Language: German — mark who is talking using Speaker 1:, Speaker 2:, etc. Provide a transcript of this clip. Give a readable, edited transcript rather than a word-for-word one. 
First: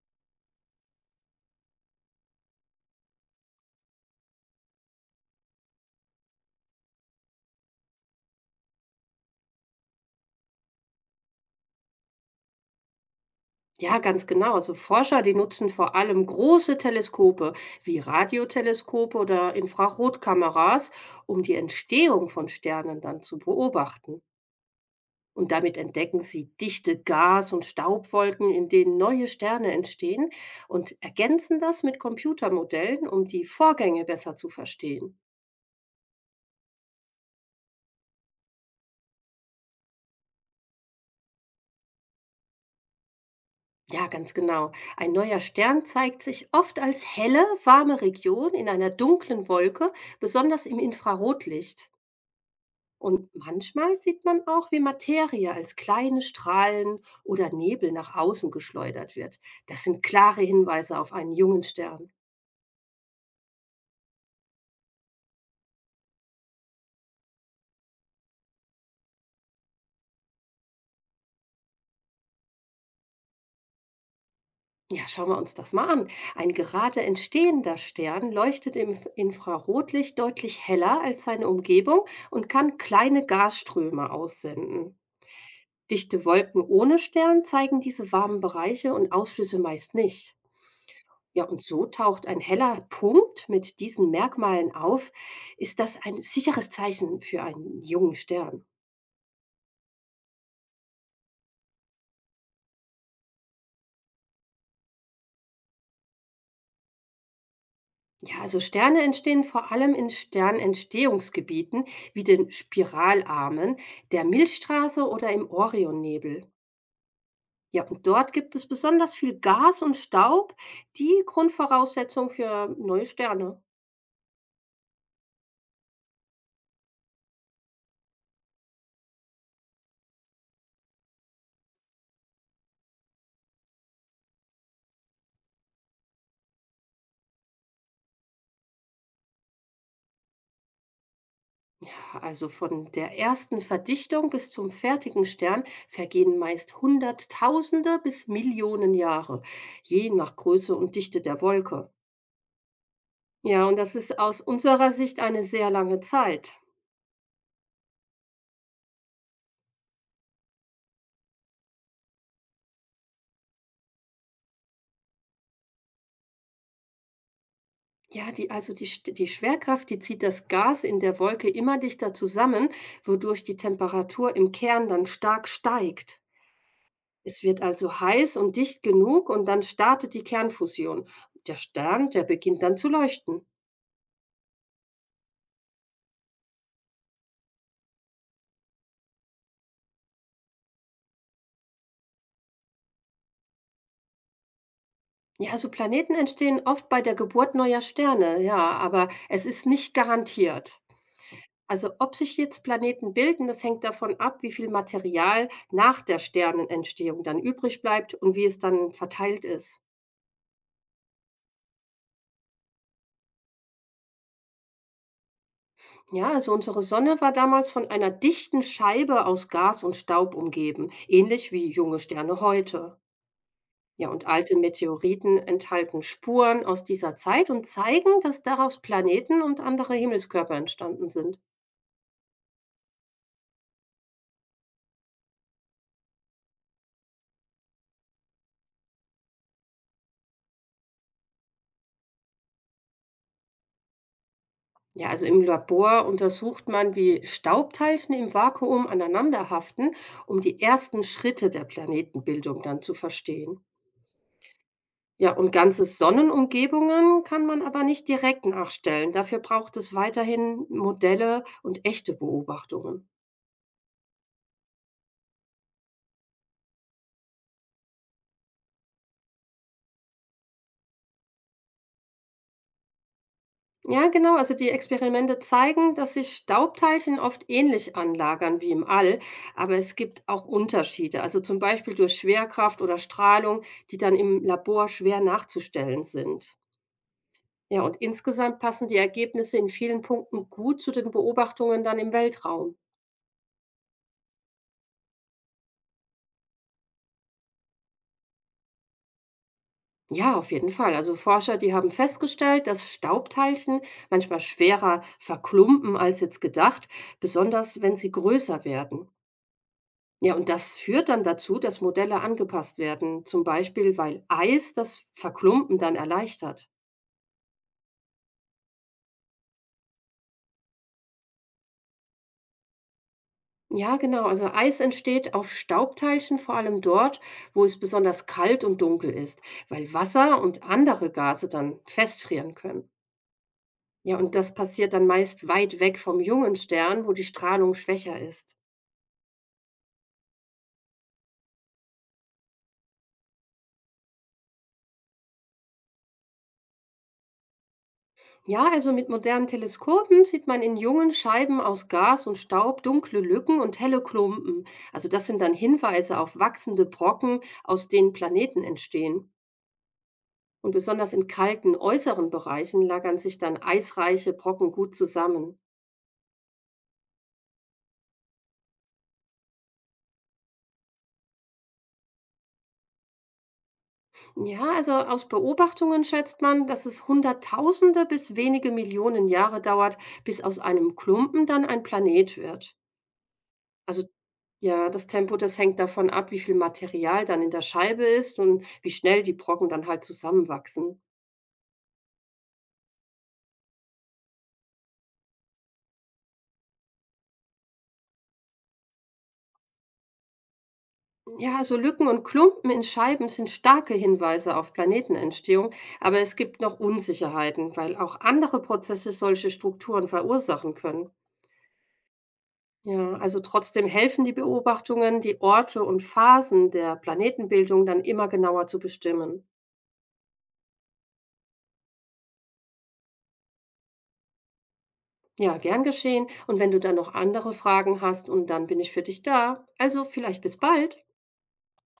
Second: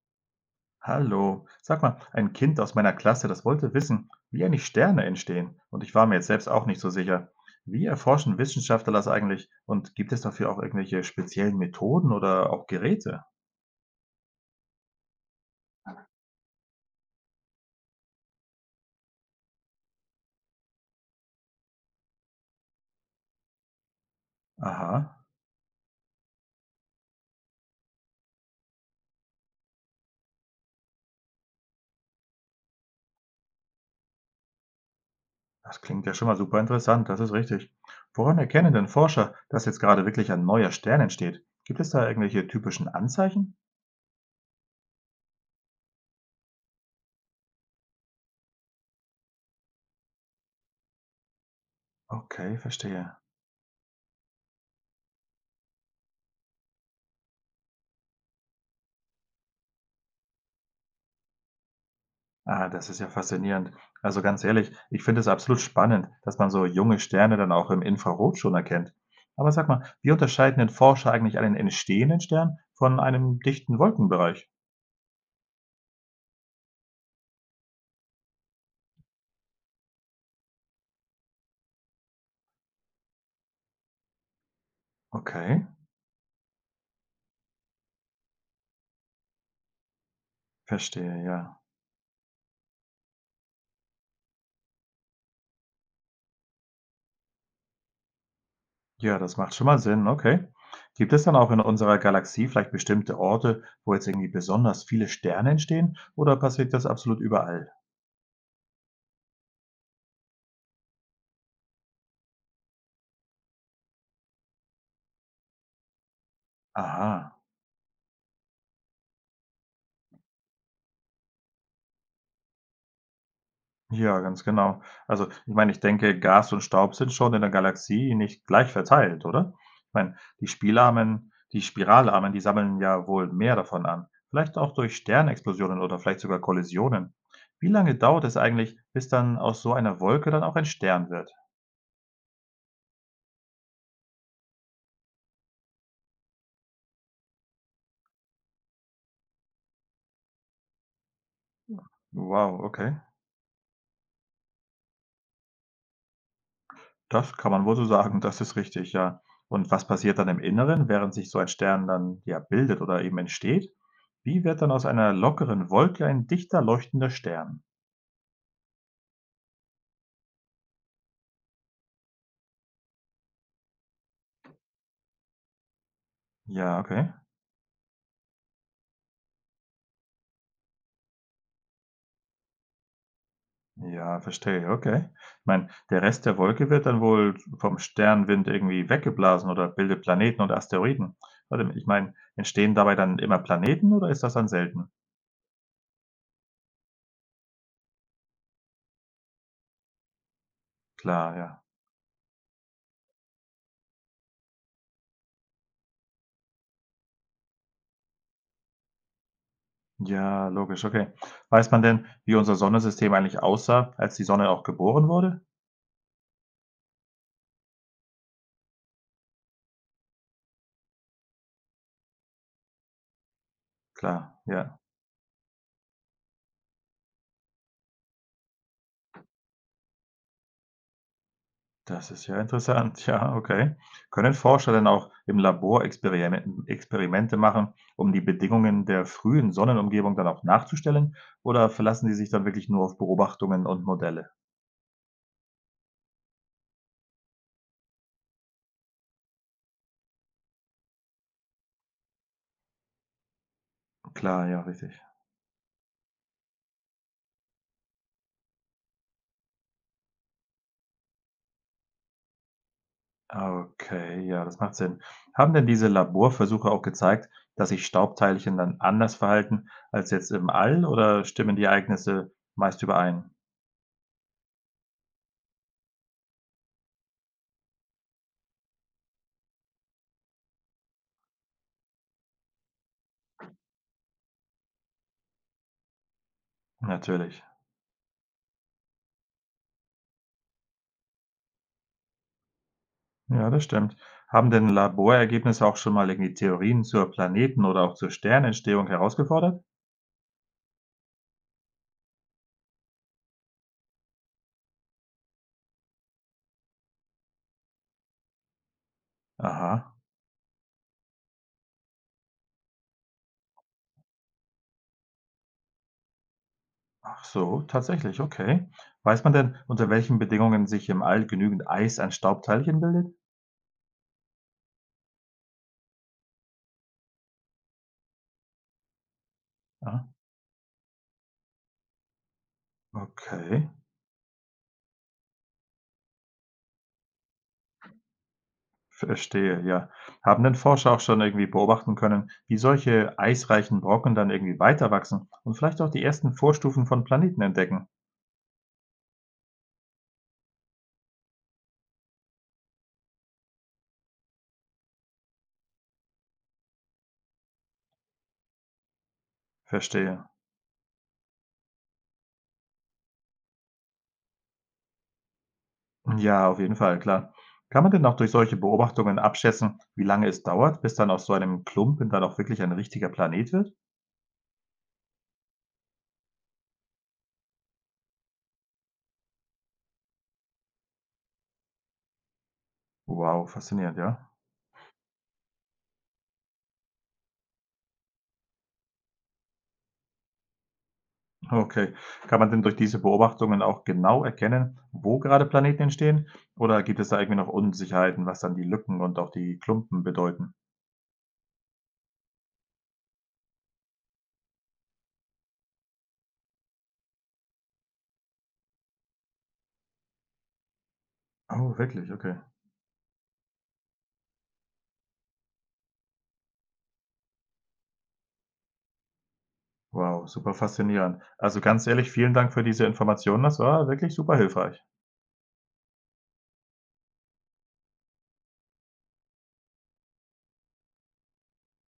Speaker 1: Hallo, sag mal, ein Kind aus meiner Klasse, das wollte wissen, wie eigentlich Sterne entstehen. Und ich war mir jetzt selbst auch nicht so sicher. Wie erforschen Wissenschaftler das eigentlich? Und gibt es dafür auch irgendwelche speziellen Methoden oder auch Geräte?
Speaker 2: Ja, ganz genau. Also Forscher, die nutzen vor allem große Teleskope wie Radioteleskope oder Infrarotkameras, um die Entstehung von Sternen dann zu beobachten.
Speaker 1: Aha,
Speaker 2: Und damit entdecken sie dichte Gas- und Staubwolken, in denen neue Sterne entstehen und ergänzen das mit Computermodellen, um die Vorgänge besser zu verstehen.
Speaker 1: das klingt ja schon mal super interessant, das ist richtig. Woran erkennen denn Forscher, dass jetzt gerade wirklich ein neuer Stern entsteht? Gibt es da irgendwelche typischen Anzeichen?
Speaker 2: Ja, ganz genau. Ein neuer Stern zeigt sich oft als helle, warme Region in einer dunklen Wolke, besonders im Infrarotlicht.
Speaker 1: Okay, verstehe.
Speaker 2: Und manchmal sieht man auch, wie Materie als kleine Strahlen oder Nebel nach außen geschleudert wird. Das sind klare Hinweise auf einen jungen Stern.
Speaker 1: Ah, das ist ja faszinierend. Also ganz ehrlich, ich finde es absolut spannend, dass man so junge Sterne dann auch im Infrarot schon erkennt. Aber sag mal, wie unterscheiden denn Forscher eigentlich einen entstehenden Stern von einem dichten Wolkenbereich?
Speaker 2: Ja, schauen wir uns das mal an. Ein gerade entstehender Stern leuchtet im Infrarotlicht deutlich heller als seine Umgebung und kann kleine Gasströme aussenden.
Speaker 1: Okay,
Speaker 2: Dichte Wolken ohne Stern zeigen diese warmen Bereiche und Ausflüsse meist nicht.
Speaker 1: verstehe,
Speaker 2: Ja, und
Speaker 1: ja.
Speaker 2: so taucht ein heller Punkt mit diesen Merkmalen auf, ist das ein sicheres Zeichen für einen jungen Stern.
Speaker 1: Ja, das macht schon mal Sinn, okay. Gibt es dann auch in unserer Galaxie vielleicht bestimmte Orte, wo jetzt irgendwie besonders viele Sterne entstehen, oder passiert das absolut überall?
Speaker 2: Ja, also Sterne entstehen vor allem in Sternentstehungsgebieten wie den Spiralarmen, der Milchstraße oder im Orionnebel.
Speaker 1: Aha.
Speaker 2: Ja, und dort gibt es besonders viel Gas und Staub, die Grundvoraussetzung für neue Sterne.
Speaker 1: Ja, ganz genau. Also, ich meine, ich denke, Gas und Staub sind schon in der Galaxie nicht gleich verteilt, oder? Ich meine, die Spiralarmen, die sammeln ja wohl mehr davon an. Vielleicht auch durch Sternexplosionen oder vielleicht sogar Kollisionen. Wie lange dauert es eigentlich, bis dann aus so einer Wolke dann auch ein Stern wird?
Speaker 2: Also von der ersten Verdichtung bis zum fertigen Stern vergehen meist Hunderttausende bis Millionen Jahre, je nach Größe und Dichte der Wolke.
Speaker 1: Wow, okay.
Speaker 2: Ja, und das ist aus unserer Sicht eine sehr lange Zeit.
Speaker 1: Das kann man wohl so sagen, das ist richtig, ja. Und was passiert dann im Inneren, während sich so ein Stern dann ja bildet oder eben entsteht? Wie wird dann aus einer lockeren Wolke ein dichter leuchtender Stern?
Speaker 2: Ja, also die Schwerkraft, die zieht das Gas in der Wolke immer dichter zusammen, wodurch die Temperatur im Kern dann stark steigt.
Speaker 1: Ja, okay.
Speaker 2: Es wird also heiß und dicht genug und dann startet die Kernfusion. Der Stern, der beginnt dann zu leuchten.
Speaker 1: Ja, verstehe, okay. Ich meine, der Rest der Wolke wird dann wohl vom Sternwind irgendwie weggeblasen oder bildet Planeten und Asteroiden. Warte, mal, ich meine, entstehen dabei dann immer Planeten oder ist das dann selten?
Speaker 2: Ja, also Planeten entstehen oft bei der Geburt neuer Sterne, ja, aber es ist nicht garantiert.
Speaker 1: Klar, ja.
Speaker 2: Also ob sich jetzt Planeten bilden, das hängt davon ab, wie viel Material nach der Sternenentstehung dann übrig bleibt und wie es dann verteilt ist.
Speaker 1: Ja, logisch, okay. Weiß man denn, wie unser Sonnensystem eigentlich aussah, als die Sonne auch geboren wurde?
Speaker 2: Ja, also unsere Sonne war damals von einer dichten Scheibe aus Gas und Staub umgeben, ähnlich wie junge Sterne heute. Ja, und
Speaker 1: Klar,
Speaker 2: alte
Speaker 1: ja.
Speaker 2: Meteoriten enthalten Spuren aus dieser Zeit und zeigen, dass daraus Planeten und andere Himmelskörper entstanden sind.
Speaker 1: Das ist ja interessant. Ja, okay. Können Forscher denn auch im Labor Experimente machen, um die Bedingungen der frühen Sonnenumgebung dann auch nachzustellen? Oder verlassen die sich dann wirklich nur auf Beobachtungen und Modelle?
Speaker 2: Ja, also im Labor untersucht man, wie Staubteilchen im Vakuum aneinander haften, um die ersten Schritte der Planetenbildung dann zu verstehen.
Speaker 1: Klar, ja, richtig.
Speaker 2: Ja, und ganze Sonnenumgebungen kann man aber nicht direkt nachstellen. Dafür braucht es weiterhin Modelle und echte Beobachtungen.
Speaker 1: Okay, ja, das macht Sinn. Haben denn diese Laborversuche auch gezeigt, dass sich Staubteilchen dann anders verhalten als jetzt im All oder stimmen die Ereignisse meist überein?
Speaker 2: Ja, genau. Also die Experimente zeigen, dass sich Staubteilchen oft ähnlich anlagern wie im All, aber es gibt auch Unterschiede. Also zum Beispiel durch Schwerkraft oder Strahlung, die dann im Labor schwer nachzustellen sind.
Speaker 1: Natürlich.
Speaker 2: Ja, und insgesamt passen die Ergebnisse in vielen Punkten gut zu den Beobachtungen dann im Weltraum.
Speaker 1: Ja, das stimmt. Haben denn Laborergebnisse auch schon mal irgendwie Theorien zur Planeten- oder auch zur Sternentstehung herausgefordert?
Speaker 2: Ja, auf jeden Fall. Also Forscher, die haben festgestellt, dass Staubteilchen manchmal schwerer verklumpen als jetzt gedacht, besonders wenn sie größer werden.
Speaker 1: Aha,
Speaker 2: Ja, und das führt dann dazu, dass Modelle angepasst werden, zum Beispiel weil Eis das Verklumpen dann erleichtert.
Speaker 1: ach so, tatsächlich, okay. Weiß man denn, unter welchen Bedingungen sich im All genügend Eis an Staubteilchen bildet?
Speaker 2: Ja, genau. Also Eis entsteht auf Staubteilchen, vor allem dort, wo es besonders kalt und dunkel ist, weil
Speaker 1: Ah,
Speaker 2: Wasser und andere Gase dann festfrieren können.
Speaker 1: okay,
Speaker 2: Ja, und das passiert dann meist weit weg vom jungen Stern, wo die Strahlung schwächer ist.
Speaker 1: verstehe, ja. Haben denn Forscher auch schon irgendwie beobachten können, wie solche eisreichen Brocken dann irgendwie weiterwachsen und vielleicht auch die ersten Vorstufen von Planeten entdecken?
Speaker 2: Ja, also mit modernen Teleskopen sieht man in jungen Scheiben aus Gas und Staub dunkle Lücken und helle Klumpen. Also das sind dann Hinweise auf wachsende Brocken, aus denen Planeten entstehen.
Speaker 1: Verstehe.
Speaker 2: Und besonders in kalten äußeren Bereichen lagern sich dann eisreiche Brocken gut zusammen.
Speaker 1: Ja, auf jeden Fall, klar. Kann man denn auch durch solche Beobachtungen abschätzen, wie lange es dauert, bis dann aus so einem Klumpen dann auch wirklich ein richtiger Planet wird?
Speaker 2: Ja, also aus Beobachtungen schätzt man, dass es Hunderttausende bis wenige Millionen Jahre dauert, bis aus einem Klumpen dann ein Planet wird.
Speaker 1: Wow, faszinierend,
Speaker 2: Also
Speaker 1: ja.
Speaker 2: ja, das Tempo, das hängt davon ab, wie viel Material dann in der Scheibe ist und wie schnell die Brocken dann halt zusammenwachsen.
Speaker 1: Okay. Kann man denn durch diese Beobachtungen auch genau erkennen, wo gerade Planeten entstehen? Oder gibt es da irgendwie noch Unsicherheiten, was dann die Lücken und auch die Klumpen bedeuten?
Speaker 2: Ja, so Lücken und Klumpen in Scheiben sind starke Hinweise auf Planetenentstehung, aber es gibt noch Unsicherheiten, weil auch andere Prozesse solche Strukturen verursachen können.
Speaker 1: Oh, wirklich, okay.
Speaker 2: Ja, also trotzdem helfen die Beobachtungen, die Orte und Phasen der Planetenbildung dann immer genauer zu bestimmen.
Speaker 1: Wow, super faszinierend. Also ganz ehrlich, vielen Dank für diese Informationen. Das war wirklich super hilfreich.
Speaker 2: Ja, gern geschehen. Und wenn du dann noch andere Fragen hast, und dann bin ich für dich da. Also vielleicht bis bald.